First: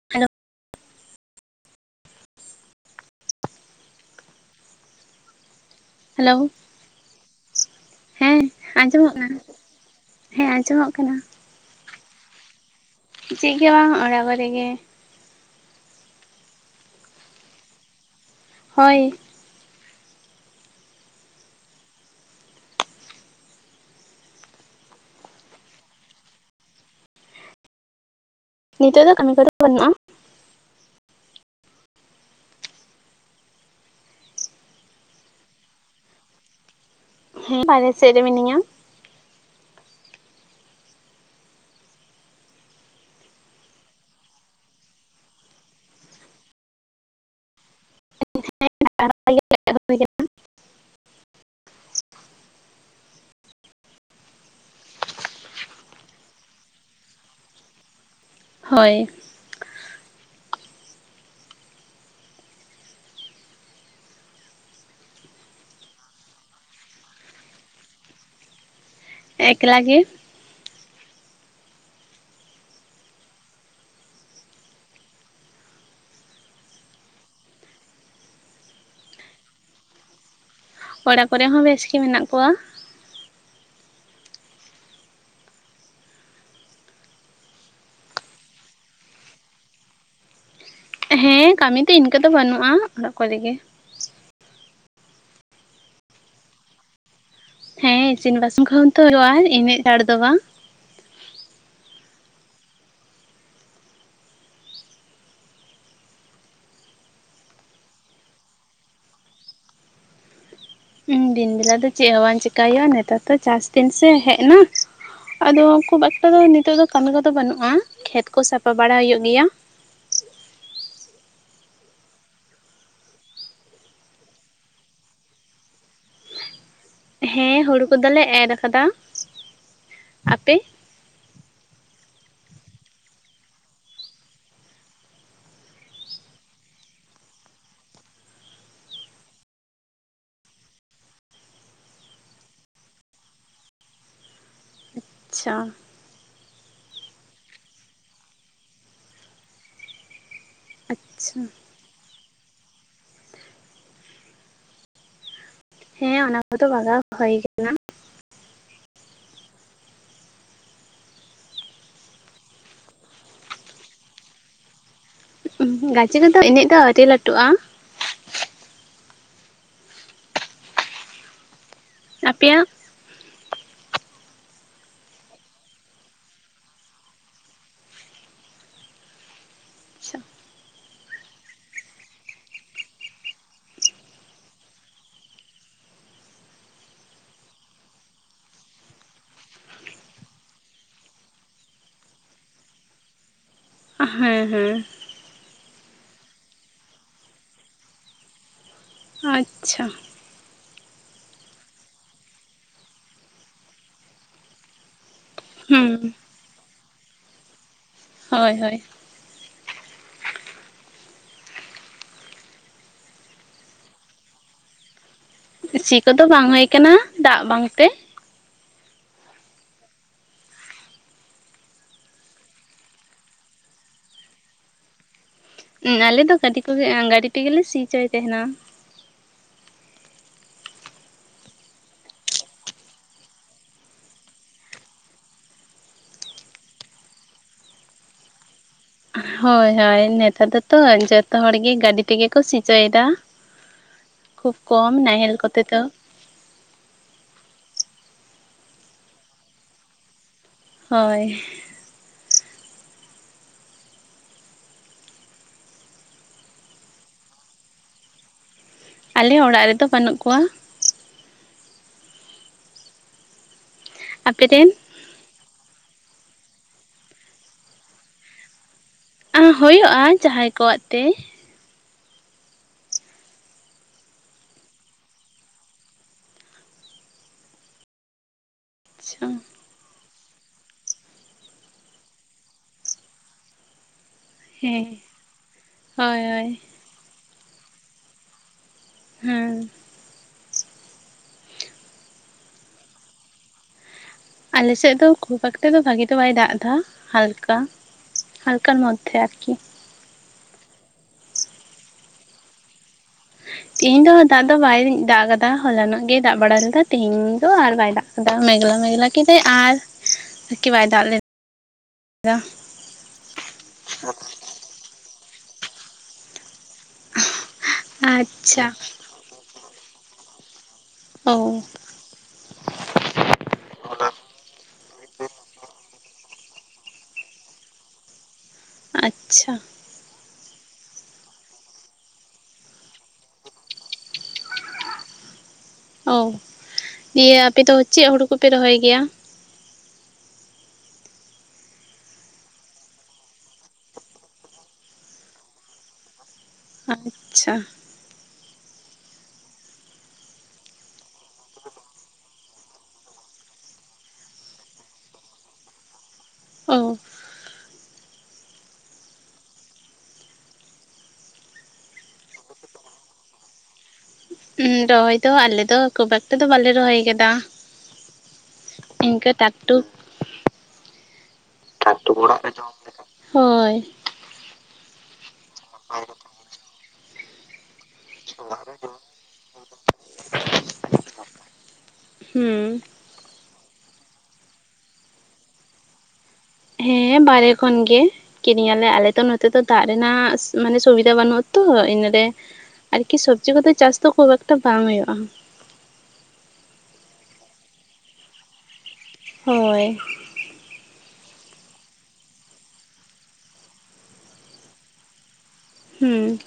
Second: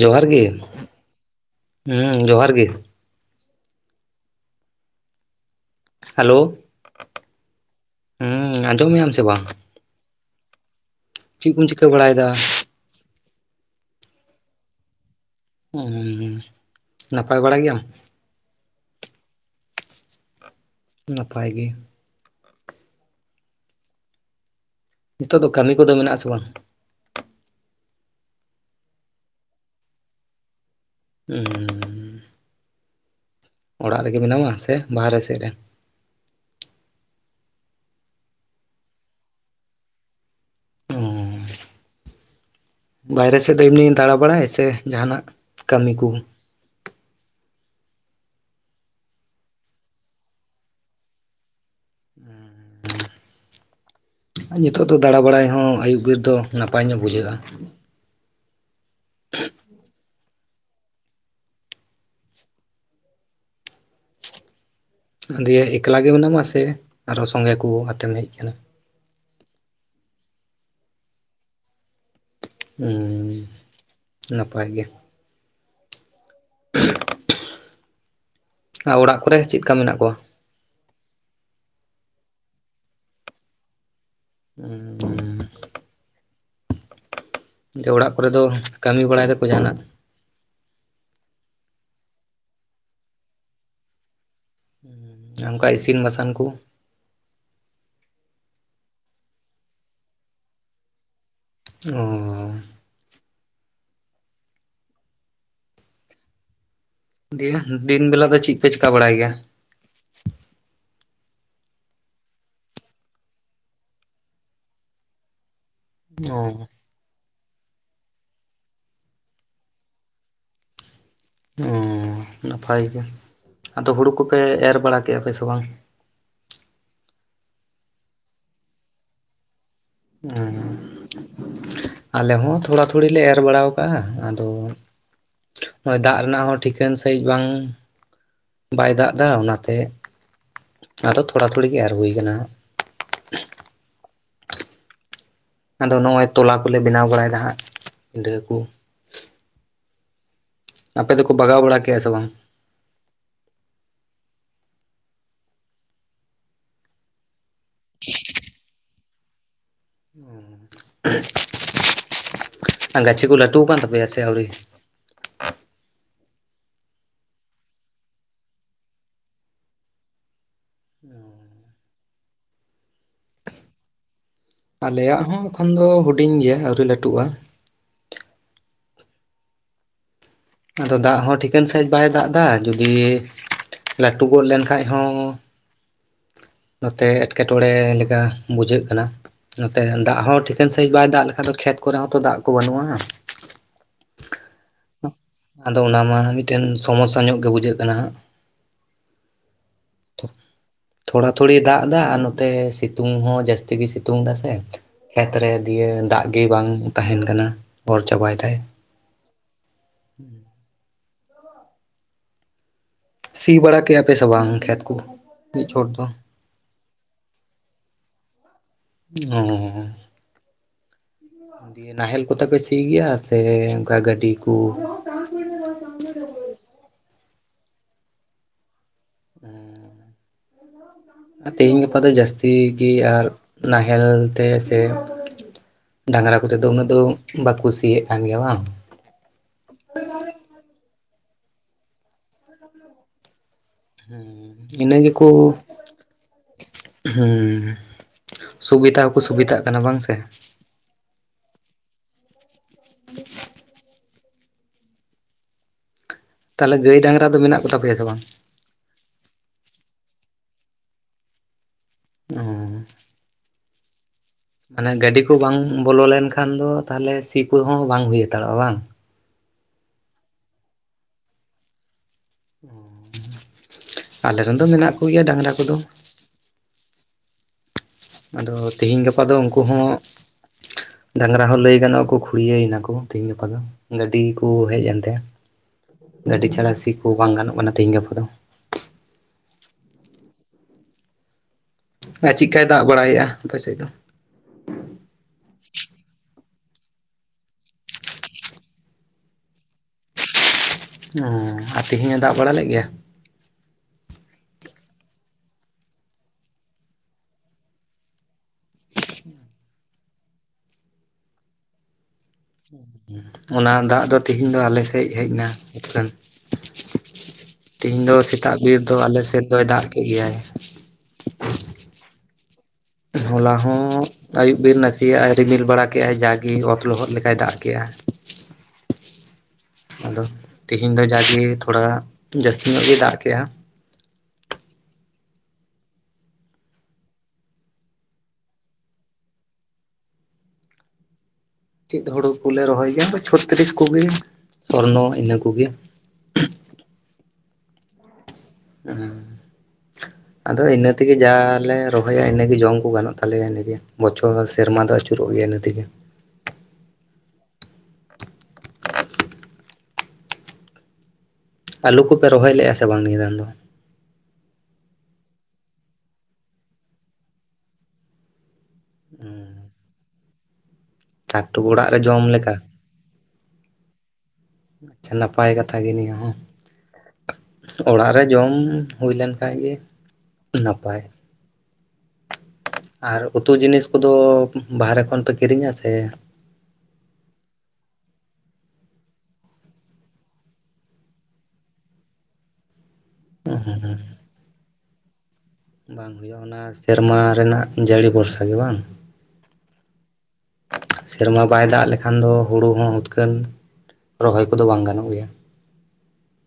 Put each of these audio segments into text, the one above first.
ᱡᱚᱦᱟᱨ ᱦᱮᱞᱳ ᱜᱮ ᱦᱩᱸ ᱡᱚᱦᱟᱨ ᱜᱮ ᱦᱮᱞᱳᱣ ᱦᱮᱞᱳ ᱦᱮᱸ ᱦᱩᱸ ᱟᱸᱡᱚᱢᱮᱜ-ᱟᱢ ᱟᱸᱡᱚᱢᱚᱜ ᱥᱮ ᱠᱟᱱᱟ ᱵᱟᱝ ᱦᱮᱸ ᱟᱸᱡᱚᱢᱚᱜ ᱠᱟᱱᱟ ᱪᱮᱜ ᱠᱚᱢ ᱪᱤᱠᱟᱹ ᱵᱟᱲᱟᱭᱮᱫᱟ ᱪᱮᱜ ᱜᱮ ᱵᱟᱝ ᱚᱲᱟᱜ ᱠᱚᱨᱮᱜ ᱜᱮ ᱩᱸ ᱱᱟᱯᱟᱭ ᱵᱟᱲᱟ ᱜᱮᱭᱟᱢ ᱦᱳᱭ ᱱᱟᱯᱟᱭ ᱜᱮ ᱱᱤᱛᱚᱜ ᱫᱚ ᱠᱟᱹᱢᱤ ᱠᱚᱫᱚ ᱢᱮᱱᱟᱜ ᱟᱥᱮ ᱵᱟᱝ ᱱᱤᱛᱚᱜ ᱫᱚ ᱠᱟᱹᱢᱤ ᱠᱚ ᱫᱚ ᱵᱟᱹᱱᱩᱜᱼᱟ ᱦᱩᱸ ᱚᱲᱟᱜ ᱨᱮᱜᱮ ᱵᱮᱱᱟᱢᱼᱟ ᱥᱮ ᱵᱟᱦᱨᱮ ᱥᱮᱜ ᱨᱮ ᱦᱮᱸ ᱵᱟᱦᱨᱮ ᱥᱮᱜ ᱨᱮ ᱢᱤᱱᱤᱧᱟ ᱚ ᱵᱟᱭᱨᱮ ᱥᱮᱫ ᱫᱚ ᱮᱢᱱᱤ ᱫᱟᱬᱟ ᱵᱟᱲᱟᱭ ᱥᱮ ᱡᱟᱦᱟᱱᱟᱜ ᱠᱟᱹᱢᱤ ᱠᱩ [unintelligible] [inaudible] ᱧᱤᱛᱚᱜ ᱫᱚ ᱫᱟᱬᱟ ᱵᱟᱲᱟᱭ ᱦᱚᱸ ᱟᱹᱭᱩᱵ ᱵᱤᱨ ᱫᱚ ᱱᱟᱯᱟᱭ ᱧᱚᱜ ᱵᱩᱡᱷᱟᱹᱜᱼᱟ ᱦᱳᱭ [inaudible] ᱫᱤᱭᱮ ᱮᱠᱞᱟ ᱜᱮ ᱢᱮᱱᱟᱢᱟ ᱥᱮ ᱟᱨ ᱦᱚᱸ ᱥᱚᱸᱜᱮ ᱠᱩ ᱟᱛᱮᱢ ᱦᱮᱡ ᱠᱟᱱᱟ ᱮᱠᱞᱟ ᱜᱮ ᱩᱸ ᱱᱟᱯᱟᱭ ᱜᱮ ᱟ ᱚᱲᱟᱜ ᱠᱚᱨᱮ ᱪᱮᱫᱠᱟ ᱢᱮᱱᱟᱜ ᱠᱚᱣᱟ ᱚᱲᱟᱜ ᱠᱚᱨᱮᱜ ᱦᱚᱸ ᱵᱮᱥᱜᱮ ᱢᱮᱱᱟᱜ ᱠᱚᱣᱟ [inaudible] ᱛᱮ ᱚᱲᱟᱜ ᱠᱚᱨᱮ ᱫᱚ ᱠᱟᱹᱢᱤ ᱵᱟᱲᱟᱭ ᱫᱟᱠᱚ ᱡᱟᱦᱟᱱᱟᱜ ᱦᱮᱸ ᱠᱟᱹᱢᱤ ᱛᱮ ᱤᱱᱠᱟᱹ ᱫᱚ ᱵᱟᱹᱱᱩᱜᱼᱟ ᱚᱲᱟᱜ ᱠᱚᱨᱮᱜ ᱜᱮ ᱚᱱᱠᱟ ᱤᱥᱤᱱ ᱵᱟᱥᱟᱝ ᱠᱚ ᱦᱮᱸ ᱤᱥᱤᱱ ᱵᱟᱥᱟᱝ ᱠᱚᱦᱚ ᱛᱚ ᱦᱩᱭᱩᱜ ᱟ ᱮᱱᱟᱹᱜ ᱪᱟᱲ ᱫᱚ ᱵᱟᱝ ᱚᱸ ᱫᱤᱭᱟᱮ ᱫᱤᱱ ᱵᱮᱞᱟ ᱫᱚ ᱪᱮᱜ ᱯᱮ ᱪᱤᱠᱟ ᱵᱟᱲᱟᱭ ᱜᱮᱭᱟ? ᱫᱤᱱ ᱵᱮᱞᱟ ᱫᱚ ᱪᱮᱜ ᱦᱚᱸ ᱵᱟᱝ ᱪᱮᱤᱠᱟᱭ ᱦᱳᱭᱳᱜᱼᱟ ᱱᱮᱛᱟᱨ ᱫᱚ ᱪᱟᱥ ᱫᱤᱱ ᱥᱮ ᱦᱮᱜ ᱮᱱᱟ᱾ ᱟᱫᱚ, ᱠᱷᱩᱵ ᱮᱠᱴᱟ ᱫᱚ ᱚ ᱱᱤᱛᱚᱜ ᱫᱚ ᱠᱟᱹᱢᱤ ᱠᱚᱫᱚ ᱵᱟᱹᱱᱩᱜᱼᱟ ᱠᱷᱮᱛ ᱠᱚ ᱥᱟᱯᱟ ᱵᱟᱲᱟ ᱦᱤᱭᱳᱜ ᱜᱮᱭᱟ᱾ ᱚᱸ ᱱᱟᱯᱟᱭ ᱜᱮ ᱟᱫᱚ ᱦᱩᱲᱩ ᱠᱚᱯᱮ ᱮᱨ ᱵᱟᱲᱟ ᱠᱮᱜᱼᱟ ᱯᱮ ᱥᱮ ᱵᱟᱝ? ᱦᱮᱸ ᱦᱚᱲᱩ ᱠᱚᱫᱚᱞᱮ ᱮᱨ ᱠᱟᱫᱟ᱾ ᱦᱮᱸ ᱟᱞᱮ ᱦᱚᱸ ᱛᱷᱚᱲᱟ ᱛᱷᱩᱲᱤ ᱮᱨ ᱵᱟᱲᱟᱣ ᱠᱟᱜᱼᱟ ᱟᱫᱚ? ᱱᱚᱜᱼᱚᱭ ᱫᱟᱜ ᱨᱮᱱᱟᱜ ᱦᱚᱸ ᱴᱷᱤᱠᱟᱹᱱ ᱥᱟᱺᱦᱤᱡ ᱵᱟᱝ, ᱵᱟᱭ ᱫᱟᱜᱽ ᱫᱟ ᱚᱱᱟᱛᱮ ᱟᱫᱚ ᱛᱷᱚᱲᱟ ᱛᱷᱩᱲᱤ ᱜᱮ ᱮᱨ ᱦᱩᱭ ᱠᱟᱱᱟ᱾ ᱟᱪᱪᱷᱟ, ᱚ ᱟᱫᱚ ᱱᱚᱜᱼᱚᱭ ᱛᱚᱞᱟ ᱠᱚᱞᱮ ᱵᱮᱱᱟᱣ ᱵᱟᱲᱟᱭᱫᱟ ᱦᱟᱸᱜ ᱯᱤᱸᱰᱷᱟᱹ ᱠᱚ᱾ ᱟᱯᱮ ᱫᱚᱠᱚ ᱟᱪᱪᱷᱟ ᱵᱟᱜᱟᱣ ᱵᱟᱲᱟ ᱠᱮᱜᱼᱟ ᱥᱮ ᱵᱟᱝ? ᱦᱮᱸ ᱚᱱᱟ ᱠᱚᱫᱚ ᱵᱟᱜᱟᱣ ᱦᱳᱭ ᱠᱟᱱᱟ᱾ [inaudible] ᱜᱟᱹᱪᱷᱤ ᱠᱩ ᱞᱟᱹᱴᱩ ᱠᱟᱱ ᱛᱟᱯᱮᱭᱟ ᱥᱮ ᱟᱣᱨᱤ? ᱜᱟᱹᱪᱷᱤ ᱠᱚᱫᱚ ᱮᱱᱮᱡ ᱫᱚ ᱟᱹᱰᱤ ᱞᱟᱹᱴᱩᱜᱼᱟ᱾ [inaudible] ᱟᱯᱮᱭᱟᱜ? ᱟᱞᱮᱭᱟᱜ ᱦᱚᱸ ᱮᱠᱷᱚᱱ ᱫᱚ ᱦᱩᱰᱤᱧ ᱜᱮᱭᱟ ᱟᱹᱣᱨᱤ ᱞᱟᱹᱴᱩᱜᱼᱟ᱾ ᱟᱫᱚ ᱫᱟᱜᱲᱦᱚᱸ ᱴᱷᱤᱠᱟᱹᱱ ᱥᱟᱺᱦᱤᱡ ᱵᱟᱭᱽ ᱫᱟᱜ ᱫᱟ ᱡᱩᱫᱤ ᱞᱟᱹᱴᱩ ᱜᱚᱫ ᱞᱮᱱ ᱠᱷᱟᱱᱡ ᱦᱚᱸ ᱱᱚᱛᱮ ᱮᱸᱴᱠᱮᱴᱚᱬᱮ ᱞᱮᱠᱟ ᱵᱩᱡᱷᱟᱹᱜ ᱠᱟᱱᱟ᱾ ᱱᱚᱛᱮ ᱫᱟᱜᱽ ᱦᱚᱸ ᱴᱷᱤᱠᱟᱹᱱ ᱥᱟᱺᱦᱤᱡ ᱵᱟᱭ ᱫᱟᱜ ᱞᱮᱠᱷᱟᱡ ᱫᱚ ᱠᱷᱮᱛ ᱠᱚᱨᱮ ᱦᱚᱸᱛᱚ ᱫᱟᱜᱽ ᱠᱚ ᱵᱟᱹᱱᱩᱜᱼᱟ᱾ ᱟᱸ ᱦᱮᱸ ᱦᱮᱸ᱾ ᱟᱫᱚ ᱚᱱᱟ ᱢᱟ ᱢᱤᱜᱴᱮᱱ ᱥᱚᱢᱚᱥᱥᱟ ᱧᱚᱜ ᱜᱮ ᱵᱩᱡᱷᱟᱹᱜ ᱠᱟᱱᱟ ᱦᱟᱸᱜ᱾ ᱟᱪᱪᱷᱟ᱾ ᱛᱷᱚ ᱛᱷᱚᱲᱟ ᱛᱷᱩᱲᱤ ᱫᱟᱜᱲ ᱫᱟ ᱟᱨ ᱱᱚᱛᱮ ᱥᱤᱛᱩᱝ ᱦᱚᱸ ᱡᱟᱹᱥᱛᱤ ᱜᱤ ᱥᱤᱛᱩᱝ ᱫᱟᱥᱮ᱾ ᱠᱷᱮᱛᱨᱮ ᱫᱤᱭᱮ ᱦᱩᱸ ᱫᱟᱜᱽ ᱜᱮᱹ ᱵᱟᱝ ᱛᱟᱦᱮᱱ ᱠᱟᱱᱟ ᱚᱨ ᱪᱟᱵᱟᱭ ᱫᱟᱭ᱾ ᱦᱳᱭ ᱦᱳᱭ [inaudible] ᱥᱤ ᱵᱟᱲᱟ ᱠᱮᱭᱟᱯᱮ ᱥᱮ ᱵᱟᱝ ᱠᱷᱮᱛ ᱠᱚ? ᱢᱤᱫ ᱪᱷᱚᱴ ᱥᱤ ᱫᱚ ᱠᱚᱫᱚ ᱵᱟᱝ ᱦᱩᱭᱠᱟᱱᱟ ᱫᱟᱜ ᱵᱟᱝᱛᱮ᱾ ᱚᱻ ᱫᱤᱭᱮ ᱱᱟᱦᱮᱞ ᱠᱚᱛᱟᱯᱮ ᱥᱤ ᱜᱮᱭᱟ ᱥᱮ ᱚᱝᱠᱟ ᱜᱟᱹᱰᱤ ᱠᱩ? ᱩᱸ ᱟᱞᱮ ᱫᱚ ᱜᱟᱹᱰᱤ ᱠᱚᱜᱮ ᱮᱸ ᱜᱟᱹᱰᱤ ᱛᱮᱜᱮ ᱥᱤᱪᱚᱭ ᱛᱟᱦᱮᱱᱟ᱾ ᱦᱮᱸ ᱟ ᱛᱮᱦᱤᱧ ᱜᱟᱯᱟ ᱫᱚ ᱡᱟᱹᱥᱛᱤ ᱜᱤ ᱟᱨ ᱱᱟᱦᱮᱞ ᱛᱮ ᱥᱮ ᱰᱟᱝᱨᱟ ᱠᱚᱛᱮ ᱫᱚ ᱩᱱᱟᱹᱜ ᱫᱚ ᱵᱟᱠᱩ ᱥᱤᱭᱮᱜ ᱠᱟᱱ ᱜᱮᱭᱟ ᱵᱟᱝ? ᱦᱳᱭ ᱦᱳᱭ ᱱᱮᱛᱟᱨ ᱫᱚᱛᱚ ᱡᱚᱛᱚ ᱦᱚᱲ ᱜᱮ ᱜᱟᱹᱰᱤ ᱛᱮᱜᱮ ᱠᱚ ᱥᱤᱪᱚᱭᱫᱟ᱾ ᱦᱩ ᱤᱱᱟᱹ ᱜᱮᱠᱚ ᱠᱚᱛᱮ ᱫᱚ ᱦᱩᱸ ᱥᱩᱵᱤᱛᱟ ᱦᱚᱸᱠᱚ ᱥᱩᱵᱤᱛᱟᱜ ᱠᱟᱱᱟ ᱵᱟᱝ ᱥᱮ? ᱦᱳᱭ [inaudible] ᱛᱟᱞᱮ ᱜᱟᱹᱭ ᱰᱟᱝᱨᱟ ᱫᱚ ᱢᱮᱱᱟᱜ ᱠᱚ ᱛᱟᱯᱮᱭᱟ ᱥᱮ ᱵᱟᱝ? ᱟᱞᱮ ᱚᱲᱟᱜ ᱨᱮᱫᱚ ᱵᱟᱹᱱᱩᱜ ᱠᱚᱣᱟ᱾ ᱚ ᱟᱯᱮ ᱨᱮᱱ? ᱢᱟᱱᱮ ᱜᱟᱹᱰᱤ ᱠᱚ ᱵᱟᱝ ᱵᱚᱞᱚ ᱞᱮᱱ ᱠᱷᱟᱱ ᱫᱚ ᱛᱟᱦᱞᱮ ᱥᱤ ᱠᱚᱦᱚᱸ ᱵᱟᱝ ᱦᱩᱭ ᱦᱟᱛᱟᱲᱚᱜᱼᱟ ᱵᱟᱝ? ᱟ ᱦᱩᱭᱩᱜᱼᱟ ᱡᱟᱦᱟᱸᱭ ᱠᱚᱣᱟᱜ ᱛᱮ᱾ ᱟᱞᱮ ᱨᱮᱱ ᱫᱚ ᱢᱮᱱᱟᱜ ᱠᱚᱜᱮᱭᱟ ᱰᱟᱝᱨᱟ ᱠᱚᱫᱚ᱾ ᱟᱫᱚ ᱛᱮᱤᱦᱤᱧ ᱜᱟᱯᱟ ᱟᱪᱪᱷᱟ ᱫᱚ ᱩᱝ ᱠᱩᱦᱚᱸ ᱰᱟᱝᱨᱟ ᱦᱚᱸ ᱞᱟᱹᱭ ᱜᱟᱱᱚᱜᱼᱟ ᱠᱚ ᱠᱷᱩᱲᱤᱭᱟᱹᱭ ᱱᱟᱠᱚ ᱛᱮᱦᱤᱧ ᱜᱟᱯᱟ ᱫᱚ ᱜᱟᱹᱰᱤ ᱠᱚ ᱦᱮᱡ ᱦᱮᱸ ᱮᱱᱛᱮ ᱦᱳᱭ ᱜᱟᱹᱰᱤ ᱦᱳᱭ ᱪᱷᱟᱲᱟ ᱥᱤ ᱠᱚ ᱵᱟᱝ ᱜᱟᱱᱚᱜ ᱠᱟᱱᱟ ᱛᱤᱦᱤᱧ ᱜᱟᱯᱟ ᱫᱚ᱾ ᱦᱮᱸ ᱟ ᱪᱮᱜᱠᱟᱭ ᱫᱟᱜ ᱵᱟᱲᱟᱭᱮᱜᱼᱟ ᱟᱯᱮ ᱥᱮᱜ ᱫᱚ? ᱟᱞᱮᱥᱮᱫ ᱫᱚ ᱠᱷᱩᱵ ᱮᱠᱴᱟ ᱫᱚ ᱵᱷᱟᱜᱤ ᱫᱚ ᱵᱟᱭ ᱫᱟᱜ ᱫᱟ ᱦᱟᱞᱠᱟ᱾ ᱦᱟᱞᱠᱟᱨ ᱢᱫᱷᱮ ᱟᱨᱠᱤ᱾ ᱚ ᱟᱨ ᱛᱮᱦᱮᱧ ᱮ ᱫᱟᱜ ᱵᱟᱲᱟ ᱞᱮᱜ ᱜᱮᱭᱟ? ᱛᱮᱦᱤᱧ ᱫᱚ ᱫᱟᱜ ᱫᱚ ᱵᱟᱭ ᱫᱟᱜ ᱠᱟᱫᱟ ᱦᱚᱞᱟᱱᱚᱜ ᱜᱮ ᱫᱟᱜ ᱵᱟᱲᱟ ᱞᱮᱫᱟ ᱛᱮᱤᱦᱤᱧ ᱫᱚ ᱟᱨ ᱵᱟᱭ ᱫᱟᱜ ᱫᱟᱜ ᱢᱮᱜᱞᱟ ᱢᱮᱜᱞᱟ ᱠᱮᱫᱟᱭ ᱟᱨ ᱮᱠᱤ ᱵᱟᱭ ᱫᱟᱜ ᱞᱮᱫ ᱫᱟ᱾ ᱚᱱᱟ ᱫᱟᱜ ᱫᱚ ᱛᱮᱦᱤᱧ ᱫᱚ ᱟᱞᱮ ᱥᱮᱜ ᱦᱮᱡ ᱮᱱᱟ ᱤᱠᱷᱟᱹᱱ᱾ ᱛᱮᱦᱤᱧ ᱫᱚ ᱥᱮᱛᱟᱜ ᱟᱪᱪᱷᱟ ᱵᱤᱨ ᱫᱚ ᱟᱞᱮ ᱥᱮᱫ ᱫᱚᱭ ᱫᱟᱜ ᱠᱮᱜ ᱜᱮᱭᱟᱭ᱾ ᱚᱼ ᱦᱚᱞᱟ ᱦᱚᱸ ᱟᱹᱭᱩᱵ ᱵᱮᱨ ᱱᱟᱥᱮᱭᱟᱜᱼᱟᱭ ᱨᱤᱢᱤᱞ ᱵᱟᱲᱟ ᱠᱮᱜᱼᱟᱭ ᱡᱟᱜᱮ ᱚᱛ ᱞᱚᱦᱚᱫ ᱞᱮᱠᱟᱭ ᱫᱟᱜ ᱠᱮᱜᱼᱟ᱾ ᱟᱪᱪᱷᱟ ᱟᱫᱚ ᱛᱤᱦᱤᱧ ᱫᱚ ᱡᱟᱜᱮ ᱛᱷᱚᱲᱟ ᱡᱟᱹᱥᱛᱤ ᱧᱚᱜ ᱜᱮ ᱫᱟᱜ ᱠᱮᱜᱼᱟ᱾ ᱚ ᱫᱤᱭᱮ ᱟᱯᱮ ᱫᱚ ᱪᱮᱜ ᱦᱩᱲᱩ ᱠᱚᱯᱮ ᱨᱚᱦᱚᱭ ᱜᱮᱭᱟ? ᱪᱮᱫ ᱦᱩᱲᱩ ᱠᱚᱞᱮ ᱨᱚᱦᱚᱭ ᱜᱮᱭᱟ ᱚᱝᱠᱟ ᱪᱷᱚᱛᱛᱨᱤᱥ ᱠᱚᱜᱮ ᱥᱚᱨᱱᱚ ᱤᱱᱟᱹ ᱠᱚᱜᱮ᱾ ᱟᱪᱪᱷᱟ ᱦᱮᱸ ᱟᱫᱚ ᱤᱱᱟᱹ ᱛᱮᱜᱮ ᱡᱟᱞᱮ ᱨᱚᱦᱚᱭᱟ ᱤᱱᱟᱹᱜᱮ ᱡᱚᱢ ᱠᱚ ᱜᱟᱱᱚᱜ ᱛᱟᱞᱮᱭᱟ ᱤᱱᱟᱹᱜᱮ ᱵᱚᱪᱷᱚᱨ ᱥᱮᱨᱢᱟ ᱫᱚ ᱟᱹᱪᱩ ᱨᱤᱜ ᱜᱮᱭᱟ ᱤᱱᱟᱹ ᱛᱮᱜᱮ ᱚ ᱟᱹᱞᱩ ᱠᱚᱯᱮ ᱨᱚᱦᱚᱭ ᱞᱮᱼᱟ ᱥᱮ ᱵᱟᱝ ᱱᱤᱭᱟᱹ ᱫᱟᱱ ᱫᱚ ᱨᱚᱦᱚᱭ ᱫᱚ ᱟᱞᱮ ᱫᱚ ᱠᱷᱩᱵ ᱮᱠᱴᱟᱞ ᱫᱚ ᱵᱟᱞᱮ ᱨᱚᱦᱚᱭ ᱠᱟᱫᱟ ᱤᱱᱠᱟᱹ ᱴᱟᱠ ᱴᱩᱠ ᱴᱟᱠ ᱴᱩᱠ ᱚᱲᱟᱜ ᱨᱮ ᱡᱚᱢ ᱞᱮᱠᱟ ᱦᱳᱭ ᱟᱪᱪᱷᱟ ᱱᱟᱯᱟᱭ ᱠᱟᱛᱷᱟ ᱜᱮ ᱱᱤᱭᱟᱹ ᱦᱚᱸ ᱚᱲᱟᱜ ᱨᱮ ᱡᱚᱢ ᱦᱩᱭᱞᱮᱱ ᱠᱷᱟᱡ ᱜᱮ ᱱᱟᱯᱟᱭ ᱦᱩᱸ ᱟᱨ ᱩᱛᱩ ᱡᱤᱱᱤᱥ ᱠᱚᱫᱚ ᱵᱟᱦᱨᱮ ᱠᱷᱚᱱ ᱯᱮ ᱠᱤᱨᱤᱧᱟ ᱥᱮ ᱦᱮᱸ ᱵᱟᱨᱦᱮ ᱠᱷᱚᱱ ᱜᱮ ᱠᱤᱨᱤᱧ ᱟᱞᱮ ᱟᱞᱮ ᱛᱚ ᱱᱚᱛᱮ ᱫᱚ ᱫᱟᱜ ᱨᱮᱱᱟᱜ ᱢᱟᱱᱮ ᱥᱩᱵᱤᱫᱷᱟ ᱵᱟᱹᱱᱩᱜ ᱟᱛᱚ ᱤᱱᱟᱨᱮ ᱟᱨᱠᱤ ᱥᱚᱵᱽᱡᱤ ᱠᱚᱫᱚ ᱪᱟᱥ ᱫᱚ ᱠᱷᱩᱵ ᱮᱠᱴᱟ ᱵᱟᱝ ᱦᱩᱭᱩᱜᱼᱟ ᱵᱟᱝ ᱦᱩᱭᱩᱜᱼᱟ ᱚᱱᱟ ᱥᱮᱨᱢᱟ ᱨᱮᱱᱟᱜ ᱡᱟᱹᱲᱤ ᱵᱷᱚᱨᱥᱟ ᱜᱮ ᱵᱟᱝ ᱦᱳᱭ ᱥᱮᱨᱢᱟ ᱵᱟᱭ ᱫᱟᱜ ᱞᱮᱠᱷᱟᱱ ᱫᱚ ᱦᱩᱲᱩ ᱦᱚᱸ ᱦᱩᱛᱠᱟᱹᱱ ᱨᱚᱦᱚᱭ ᱠᱚᱫᱚ ᱵᱟᱝ ᱜᱟᱱᱚᱜ ᱜᱮᱭᱟ ᱦᱩᱸ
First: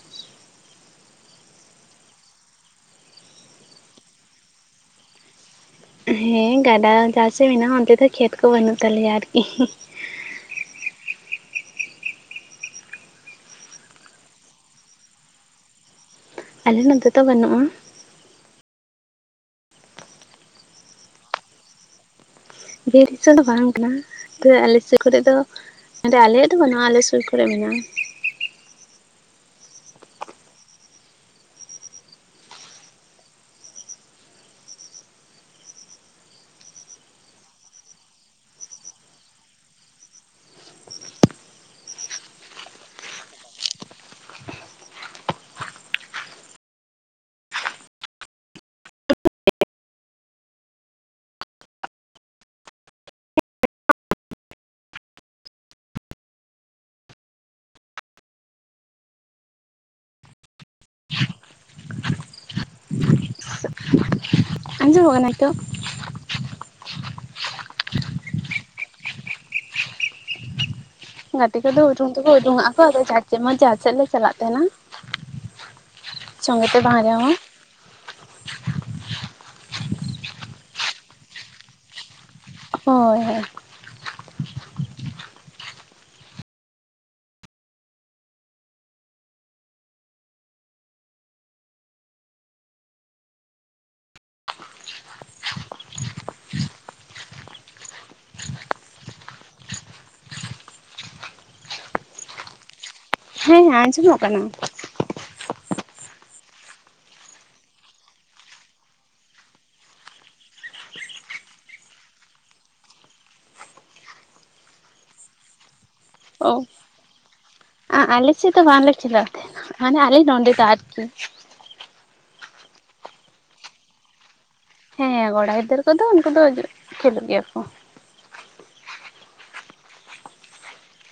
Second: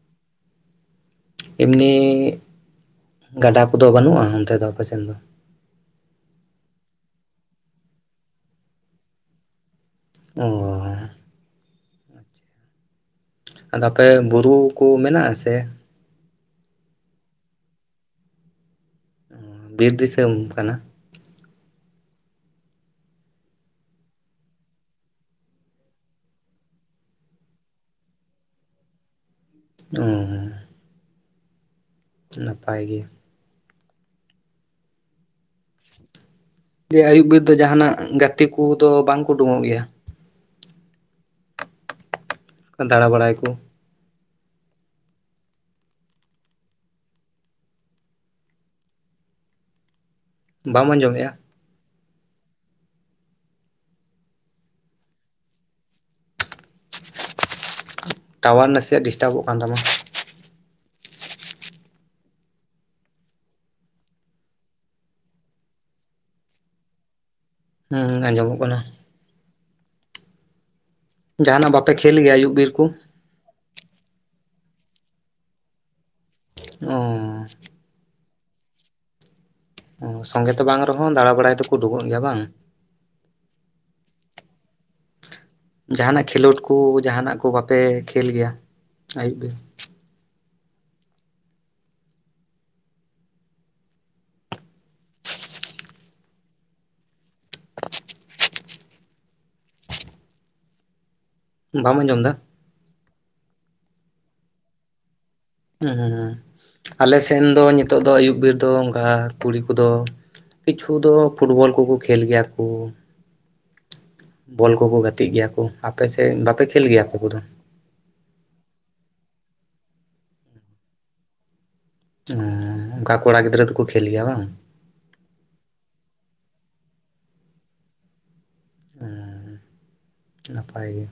ᱮᱢᱱᱤ ᱜᱟᱰᱟ ᱠᱚᱫᱚ ᱵᱟᱹᱱᱩᱜᱼᱟ ᱚᱱᱛᱮ ᱫᱚ ᱟᱯᱮᱥᱮᱱ ᱫᱚ ᱦᱮᱸ ᱜᱟᱰᱟ ᱡᱟᱷᱟᱥᱮᱡ ᱢᱮᱱᱟᱜᱼᱟ ᱚᱱᱛᱮ ᱫᱚ ᱠᱷᱮᱛ ᱠᱚ ᱵᱟᱹᱱᱩᱜ ᱛᱟᱞᱮᱭᱟ ᱟᱨᱠᱤ ᱚᱼ ᱟᱫᱚ ᱟᱯᱮ ᱵᱩᱨᱩ ᱠᱚ ᱢᱮᱱᱟᱜᱼᱟ ᱥᱮ ᱟᱞᱮ ᱱᱚᱛᱮ ᱫᱚ ᱵᱟᱹᱱᱩᱜᱼᱟ ᱵᱤᱨ ᱫᱤᱥᱚᱢ ᱠᱟᱱᱟ ᱵᱤᱨ ᱫᱤᱥᱚᱢ ᱫᱚ ᱵᱟᱝ ᱠᱟᱱᱟ ᱛᱚ ᱟᱞᱮᱥᱮᱫ ᱠᱚᱨᱮ ᱫᱚ ᱱᱚᱰᱮ ᱟᱞᱮᱭᱟᱜ ᱫᱚ ᱵᱟᱹᱱᱩᱜᱼᱟ ᱟᱞᱮ ᱥᱩᱨ ᱠᱚᱨᱮ ᱢᱮᱱᱟᱜᱼᱟ ᱚᱼ ᱱᱟᱯᱟᱭ ᱜᱮ ᱡᱮ ᱟᱹᱭᱩᱵ ᱵᱮᱨ ᱫᱚ ᱡᱟᱦᱟᱱᱟᱜ ᱜᱟᱛᱮ ᱠᱚᱫᱚ ᱵᱟᱝ ᱠᱚ ᱩᱰᱩᱠᱚᱜ ᱜᱮᱭᱟ ᱫᱟᱬᱟ ᱵᱟᱲᱟᱭ ᱠᱚ ᱵᱟᱢ ᱟᱸᱡᱚᱢᱮᱜᱼᱟ ᱴᱟᱣᱟᱨ ᱱᱟᱥᱮᱭᱟᱜ ᱰᱤᱥᱴᱟᱵᱚᱜ ᱠᱟᱱ ᱛᱟᱢᱟ ᱟᱸᱡᱚᱢᱚᱜ ᱠᱟᱱᱟ ᱱᱤᱛᱳᱜ ᱦᱩᱸ ᱟᱸᱡᱚᱢᱚᱜ ᱠᱟᱱᱟ ᱜᱟᱛᱮ ᱡᱟᱦᱟᱱᱟᱜ ᱠᱚᱫᱚ ᱵᱟᱯᱮ ᱩᱰᱩᱝ ᱠᱷᱮᱞ ᱫᱚᱠᱚ ᱜᱮᱭᱟ ᱟᱹᱭᱩᱵ ᱩᱰᱩᱝᱚᱜ ᱵᱤᱨ ᱟᱠᱚ ᱠᱚ ᱟᱫᱚ ᱡᱮᱢᱚᱱ ᱡᱟᱦᱟᱸ ᱥᱮᱫ ᱞᱮ ᱪᱟᱞᱟᱜ ᱛᱟᱦᱮᱱᱟ ᱥᱚᱸᱜᱮ ᱛᱮ ᱚ ᱵᱟᱝ ᱨᱮᱦᱚᱸ ᱥᱚᱸᱜᱮ ᱛᱮ ᱵᱟᱝ ᱨᱮᱦᱚᱸ ᱫᱟᱬᱟ ᱵᱟᱲᱟᱭ ᱫᱚᱠᱚ ᱩᱰᱩᱠᱚᱜ ᱜᱮᱭᱟ ᱵᱟᱝ ᱦᱳᱭ ᱦᱳᱭ ᱡᱟᱦᱟᱱᱟᱜ ᱠᱷᱮᱞᱳᱰ ᱠᱚ ᱡᱟᱦᱟᱱᱟᱜ ᱠᱚ ᱵᱟᱯᱮ ᱠᱷᱮᱞ ᱜᱮᱭᱟ ᱟᱹᱭᱩᱵ ᱵᱮᱨ ᱵᱟᱢ ᱟᱸᱡᱚᱢ ᱮᱫᱟ ᱦᱮᱸ ᱟᱸᱡᱚᱢᱚᱜ ᱠᱟᱱᱟ ᱟᱞᱮ ᱥᱮᱱ ᱫᱚ ᱱᱤᱛᱚᱜ ᱫᱚ ᱟᱹᱭᱩᱵ ᱵᱮᱨ ᱫᱚ ᱚᱱᱠᱟ ᱠᱩᱲᱤ ᱠᱚᱫᱚ ᱠᱤᱪᱷᱩ ᱫᱚ ᱯᱷᱩᱴᱵᱚᱞ ᱠᱚᱠᱚ ᱠᱷᱮᱞ ᱜᱮᱭᱟ ᱠᱚ ᱵᱚᱞ ᱠᱚᱠᱚ ᱜᱟᱛᱮᱜ ᱜᱮᱭᱟ ᱠᱚ ᱟᱯᱮ ᱥᱮᱱ ᱚ ᱵᱟᱯᱮ ᱠᱷᱮᱞ ᱜᱮᱭᱟ ᱟᱯᱮ ᱠᱚᱫᱚ ᱟᱞᱮ ᱥᱮᱡ ᱫᱚ ᱵᱟᱝᱞᱮ ᱫᱚ ᱠᱷᱮᱞᱳᱜᱟ ᱛᱟᱦᱮᱱᱟ ᱢᱟᱱᱮ ᱟᱞᱮ ᱱᱚᱰᱮ ᱫᱚ ᱟᱨᱠᱤ ᱚᱱᱠᱟ ᱠᱚᱲᱟ ᱜᱤᱫᱽᱨᱟᱹ ᱫᱚᱠᱚ ᱠᱷᱮᱞ ᱜᱮᱭᱟ ᱵᱟᱝ ᱦᱮᱸ ᱦᱮᱸ ᱠᱚᱲᱟ ᱜᱤᱫᱟᱹᱨ ᱠᱚᱫᱚ ᱩᱱᱠᱩ ᱫᱚ ᱠᱷᱮᱞᱳᱜ ᱜᱮᱭᱟ ᱠᱚ ᱦᱩᱸ ᱱᱟᱯᱟᱭ ᱜᱮ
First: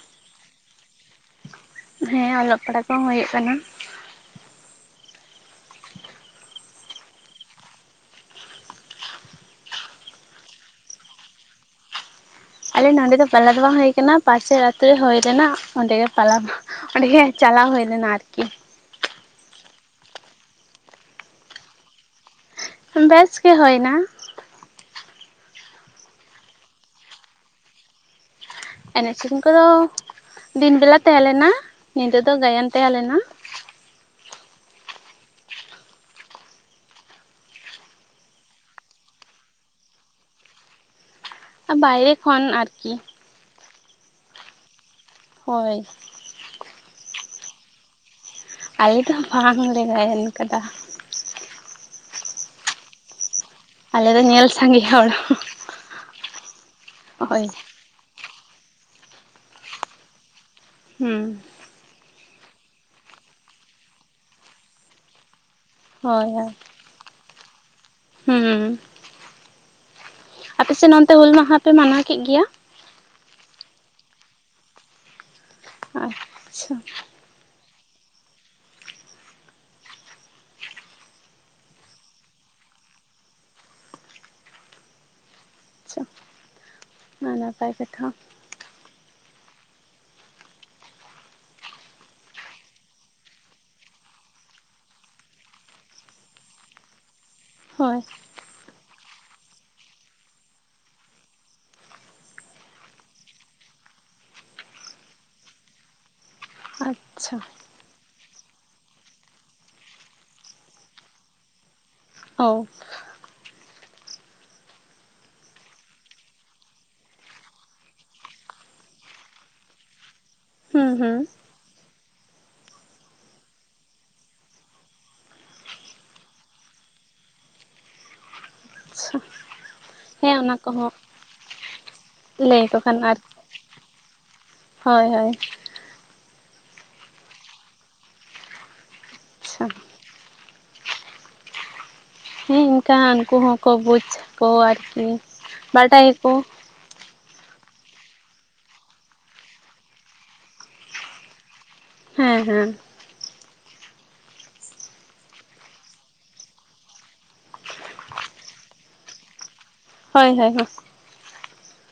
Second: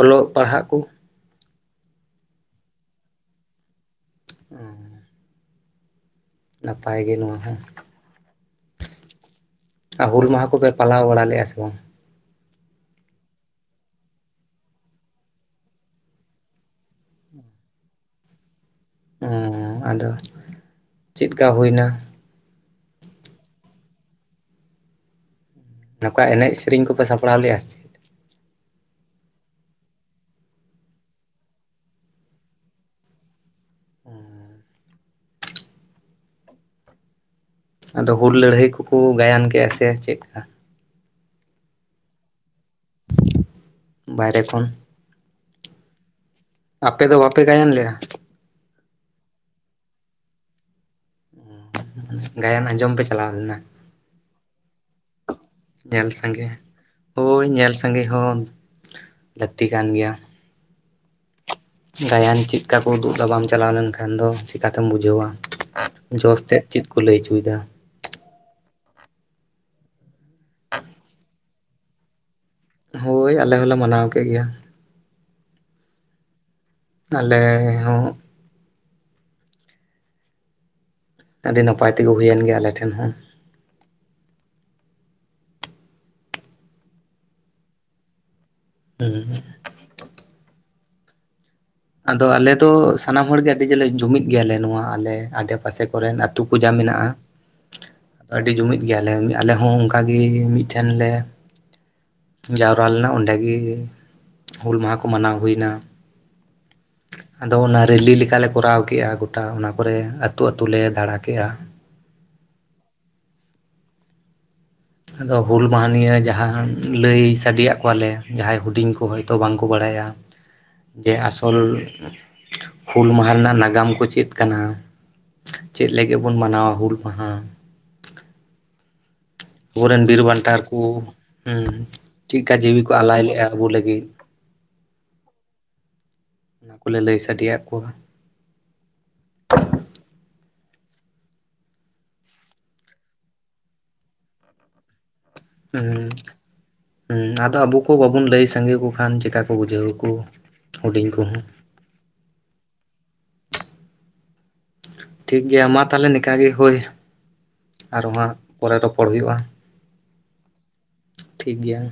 ᱚᱞᱚᱜ ᱯᱟᱲᱦᱟᱜ ᱠᱩ ᱦᱮᱸ ᱚᱞᱚᱜ ᱯᱟᱲᱦᱟᱜ ᱠᱚᱦᱚ ᱦᱩᱭᱩᱜ ᱠᱟᱱᱟ ᱚ ᱱᱟᱯᱟᱭ ᱜᱮ ᱱᱚᱣᱟ ᱦᱚᱸ ᱟᱨ ᱦᱩᱞ ᱢᱟᱦᱟ ᱠᱚᱯᱮ ᱯᱟᱞᱟᱣ ᱵᱟᱲᱟ ᱞᱮᱫᱼᱟ ᱥᱮ ᱵᱟᱝ? ᱟᱞᱮ ᱱᱚᱰᱮ ᱫᱚ ᱯᱟᱞᱟ ᱫᱚ ᱵᱟᱝ ᱦᱩᱭ ᱠᱟᱱᱟ ᱯᱟᱥᱮᱨ ᱟᱛᱩ ᱨᱮ ᱦᱩᱭ ᱨᱮᱱᱟᱜ ᱚᱸᱰᱮ ᱜᱮ ᱯᱟᱞᱟ᱾ ᱚᱸᱰᱮ ᱜᱮ ᱦᱟᱸᱜ ᱪᱟᱞᱟᱣ ᱦᱩᱭ ᱞᱮᱱᱟ ᱟᱨᱠᱤ᱾ ᱚ ᱟᱫᱚ ᱪᱮᱫ ᱞᱮᱠᱟ ᱦᱩᱭ ᱮᱱᱟ᱾ ᱵᱮᱥ ᱜᱮ ᱦᱩᱭ ᱮᱱᱟ᱾ ᱱᱚᱝᱠᱟ ᱮᱱᱮᱡ ᱥᱮᱨᱮᱧ ᱠᱚᱯᱮ ᱥᱟᱯᱲᱟᱣ ᱞᱮᱼᱟ ᱪᱮ? ᱮᱱᱮᱡ ᱥᱮᱨᱮᱧ ᱠᱚᱫᱚ ᱫᱤᱱ ᱵᱮᱞᱟ ᱛᱟᱦᱮᱸ ᱞᱮᱱᱟ ᱧᱤᱫᱟᱹ ᱫᱚ ᱜᱟᱭᱟᱱ ᱛᱟᱦᱮᱸ ᱞᱮᱱᱟ᱾ ᱟᱫᱚ ᱦᱩᱞ ᱞᱟᱹᱲᱦᱟᱹᱭ ᱠᱚᱠᱚ ᱜᱟᱭᱟᱱ ᱠᱮᱫᱼᱟ ᱥᱮ ᱪᱮᱫ ᱞᱮᱠᱟ? ᱵᱟᱭᱨᱮ ᱠᱷᱚᱱ ᱟᱨᱠᱤ᱾ ᱵᱟᱭᱨᱮ ᱠᱷᱚᱱ᱾ ᱦᱳᱭ ᱟᱯᱮ ᱫᱚ ᱵᱟᱯᱮ ᱜᱟᱭᱟᱱ ᱞᱮᱫ-ᱟ? ᱟᱞᱮ ᱫᱚ ᱵᱟᱝ ᱞᱮ ᱜᱟᱭᱟᱱ ᱟᱠᱟᱫᱟ ᱜᱟᱭᱟᱱ ᱟᱸᱡᱚᱢ ᱯᱮ ᱪᱟᱞᱟᱣ ᱞᱮᱱᱟ? ᱟᱞᱮ ᱫᱚ ᱧᱮᱞ ᱥᱟᱸᱜᱮ ᱦᱚᱲ ᱧᱮᱞ ᱥᱟᱜᱮ ᱦᱳᱭ ᱧᱮᱞ ᱥᱟᱸᱜᱮ ᱦᱚᱸ ᱞᱟᱹᱠᱛᱤ ᱠᱟᱱ ᱜᱮᱭᱟ ᱦᱮᱸ ᱜᱟᱭᱟᱱ ᱪᱮᱫᱠᱟ ᱠᱚ ᱩᱫᱩᱜ ᱮᱫᱟ ᱵᱟᱢ ᱪᱟᱞᱟᱣ ᱞᱮᱱᱠᱷᱟᱱ ᱫᱚ ᱪᱮᱠᱟᱛᱮᱢ ᱵᱩᱡᱷᱟᱹᱣᱟ ᱦᱳᱭ ᱡᱚᱥ ᱦᱳᱭ ᱛᱮᱫ ᱪᱮᱫ ᱠᱚ ᱞᱟᱹᱭ ᱚᱪᱚᱭᱮᱫᱟ ᱦᱩᱸ ᱟᱯᱮ ᱥᱮᱫ ᱚᱱᱚᱛᱮ ᱦᱩᱞ ᱢᱟᱦᱟ ᱯᱮ ᱢᱟᱱᱟᱣ ᱠᱮᱫ ᱜᱮᱭᱟ ᱦᱳᱭ ᱟᱞᱮ ᱦᱚᱞᱮ ᱢᱟᱱᱟᱣ ᱠᱮᱫ ᱜᱮᱭᱟ ᱟᱪᱪᱷᱟ ᱟᱞᱮ ᱦᱚᱸ ᱟᱹᱰᱤ ᱱᱟᱯᱟᱭ ᱛᱮᱜᱮ ᱦᱩᱭᱮᱱ ᱜᱮᱭᱟ ᱟᱞᱮ ᱴᱷᱮᱱ ᱦᱚᱸ ᱢᱟ ᱱᱟᱯᱟᱭ ᱠᱟᱛᱷᱟ ᱦᱩᱸ ᱟᱫᱚ ᱟᱞᱮ ᱫᱚ ᱥᱟᱱᱟᱢ ᱦᱚᱲᱜᱮ ᱟᱹᱰᱤ ᱡᱚᱨᱞᱮ ᱡᱩᱢᱤᱫ ᱜᱮᱭᱟ ᱞᱮ ᱱᱚᱣᱟ ᱟᱞᱮ ᱟᱰᱮ ᱯᱟᱥᱮ ᱠᱚᱨᱮᱱ ᱟᱛᱩ ᱠᱚ ᱡᱟ ᱢᱮᱱᱟᱜᱼᱟ ᱦᱳᱭ ᱟᱹᱰᱤ ᱡᱩᱢᱤᱫ ᱜᱮᱭᱟᱞᱮ ᱟᱞᱮ ᱦᱚᱸ ᱚᱱᱠᱟ ᱜᱮ ᱢᱤᱫᱴᱷᱮᱱ ᱞᱮ ᱡᱟᱣᱨᱟ ᱞᱮᱱᱟ ᱚᱸᱰᱮ ᱜᱮ ᱦᱩᱞ ᱢᱟᱦᱟᱸ ᱠᱚ ᱢᱟᱱᱟᱣ ᱦᱩᱭ ᱮᱱᱟ ᱟᱪᱪᱷᱟ ᱟᱫᱚ ᱚᱱᱟ ᱨᱮᱞᱤ ᱞᱮᱠᱟᱞᱮ ᱠᱚᱨᱟᱣ ᱠᱮᱜᱼᱟ ᱜᱚᱴᱟ ᱚᱱᱟ ᱠᱚᱨᱮ ᱟᱹᱛᱳ ᱟᱹᱛᱳ ᱞᱮ ᱫᱟᱬᱟ ᱠᱮᱜᱼᱟ ᱚᱻ ᱟᱫᱚ ᱦᱩᱞ ᱢᱟᱦᱟ ᱱᱤᱭᱟᱹ ᱡᱟᱦᱟᱸ ᱞᱟᱹᱭ ᱥᱟᱰᱮᱭᱟᱜ ᱠᱚᱣᱟᱞᱮ ᱡᱟᱦᱟᱸᱭ ᱦᱩᱰᱤᱧ ᱠᱚ ᱦᱚᱭᱛᱳ ᱵᱟᱝᱠᱚ ᱵᱟᱲᱟᱭᱟ ᱦᱩᱸ ᱡᱮ ᱦᱩᱸ ᱟᱥᱚᱞ ᱦᱩᱞ ᱢᱟᱦᱟᱸ ᱨᱮᱱᱟᱜ ᱱᱟᱜᱟᱢ ᱠᱚ ᱪᱮᱫ ᱠᱟᱱᱟ ᱪᱮᱫ ᱞᱟᱹᱜᱤᱫ ᱵᱚᱱ ᱢᱟᱱᱟᱣᱟ ᱦᱩᱞ ᱢᱟᱦᱟ ᱟᱪᱪᱷᱟ ᱟᱵᱚᱨᱮᱱ ᱵᱤᱨ ᱦᱮᱸ ᱚᱱᱟ ᱵᱟᱱᱴᱟᱨ ᱠᱚ ᱠᱚᱦᱚᱸ ᱦᱩᱸ ᱪᱮᱫ ᱠᱟ ᱞᱟᱹᱭᱟᱠᱚ ᱡᱤᱣᱤ ᱠᱚ ᱠᱷᱟᱱ ᱟᱨ ᱟᱞᱟᱭ ᱞᱮᱫᱼᱟ ᱟᱵᱚ ᱞᱟᱹᱜᱤᱫ ᱦᱳᱭ ᱦᱳᱭ ᱚᱱᱟ ᱠᱚᱞᱮ ᱞᱟᱹᱭ ᱥᱟᱰᱮᱭᱟᱜ ᱠᱚᱣᱟ ᱟᱪᱪᱷᱟ ᱦᱮᱸ ᱤᱱᱠᱟᱱ ᱩᱱᱠᱩ ᱦᱚᱸᱠᱚ ᱵᱩᱡᱽ ᱟᱠᱚ ᱟᱨᱠᱤ ᱦᱮᱸ ᱵᱟᱰᱟᱭᱟᱠᱚ ᱦᱮᱸ ᱟᱫᱚ ᱟᱵᱚ ᱠᱚ ᱵᱟᱵᱩᱱ ᱞᱟᱹᱭ ᱥᱟᱸᱜᱮ ᱠᱚ ᱠᱷᱟᱱ ᱪᱮᱠᱟᱹ ᱠᱚ ᱵᱩᱡᱷᱟᱹᱣᱟᱠᱚ ᱦᱩᱰᱤᱧ ᱠᱚᱦᱚᱸ ᱦᱮᱸ ᱦᱮᱸ ᱴᱷᱤᱠ ᱜᱮᱭᱟ ᱢᱟ ᱛᱟᱦᱚᱞᱮ ᱱᱤᱝᱠᱟ ᱜᱮ ᱦᱳᱭ᱾ ᱟᱨᱦᱚᱸ ᱦᱟᱸᱜ ᱯᱚᱨᱮ ᱨᱚᱯᱚᱲ ᱦᱩᱭᱩᱜᱼᱟ᱾ ᱦᱳᱭ ᱦᱳᱭ ᱦᱳᱭ᱾ ᱴᱷᱤᱠ ᱜᱮᱭᱟ᱾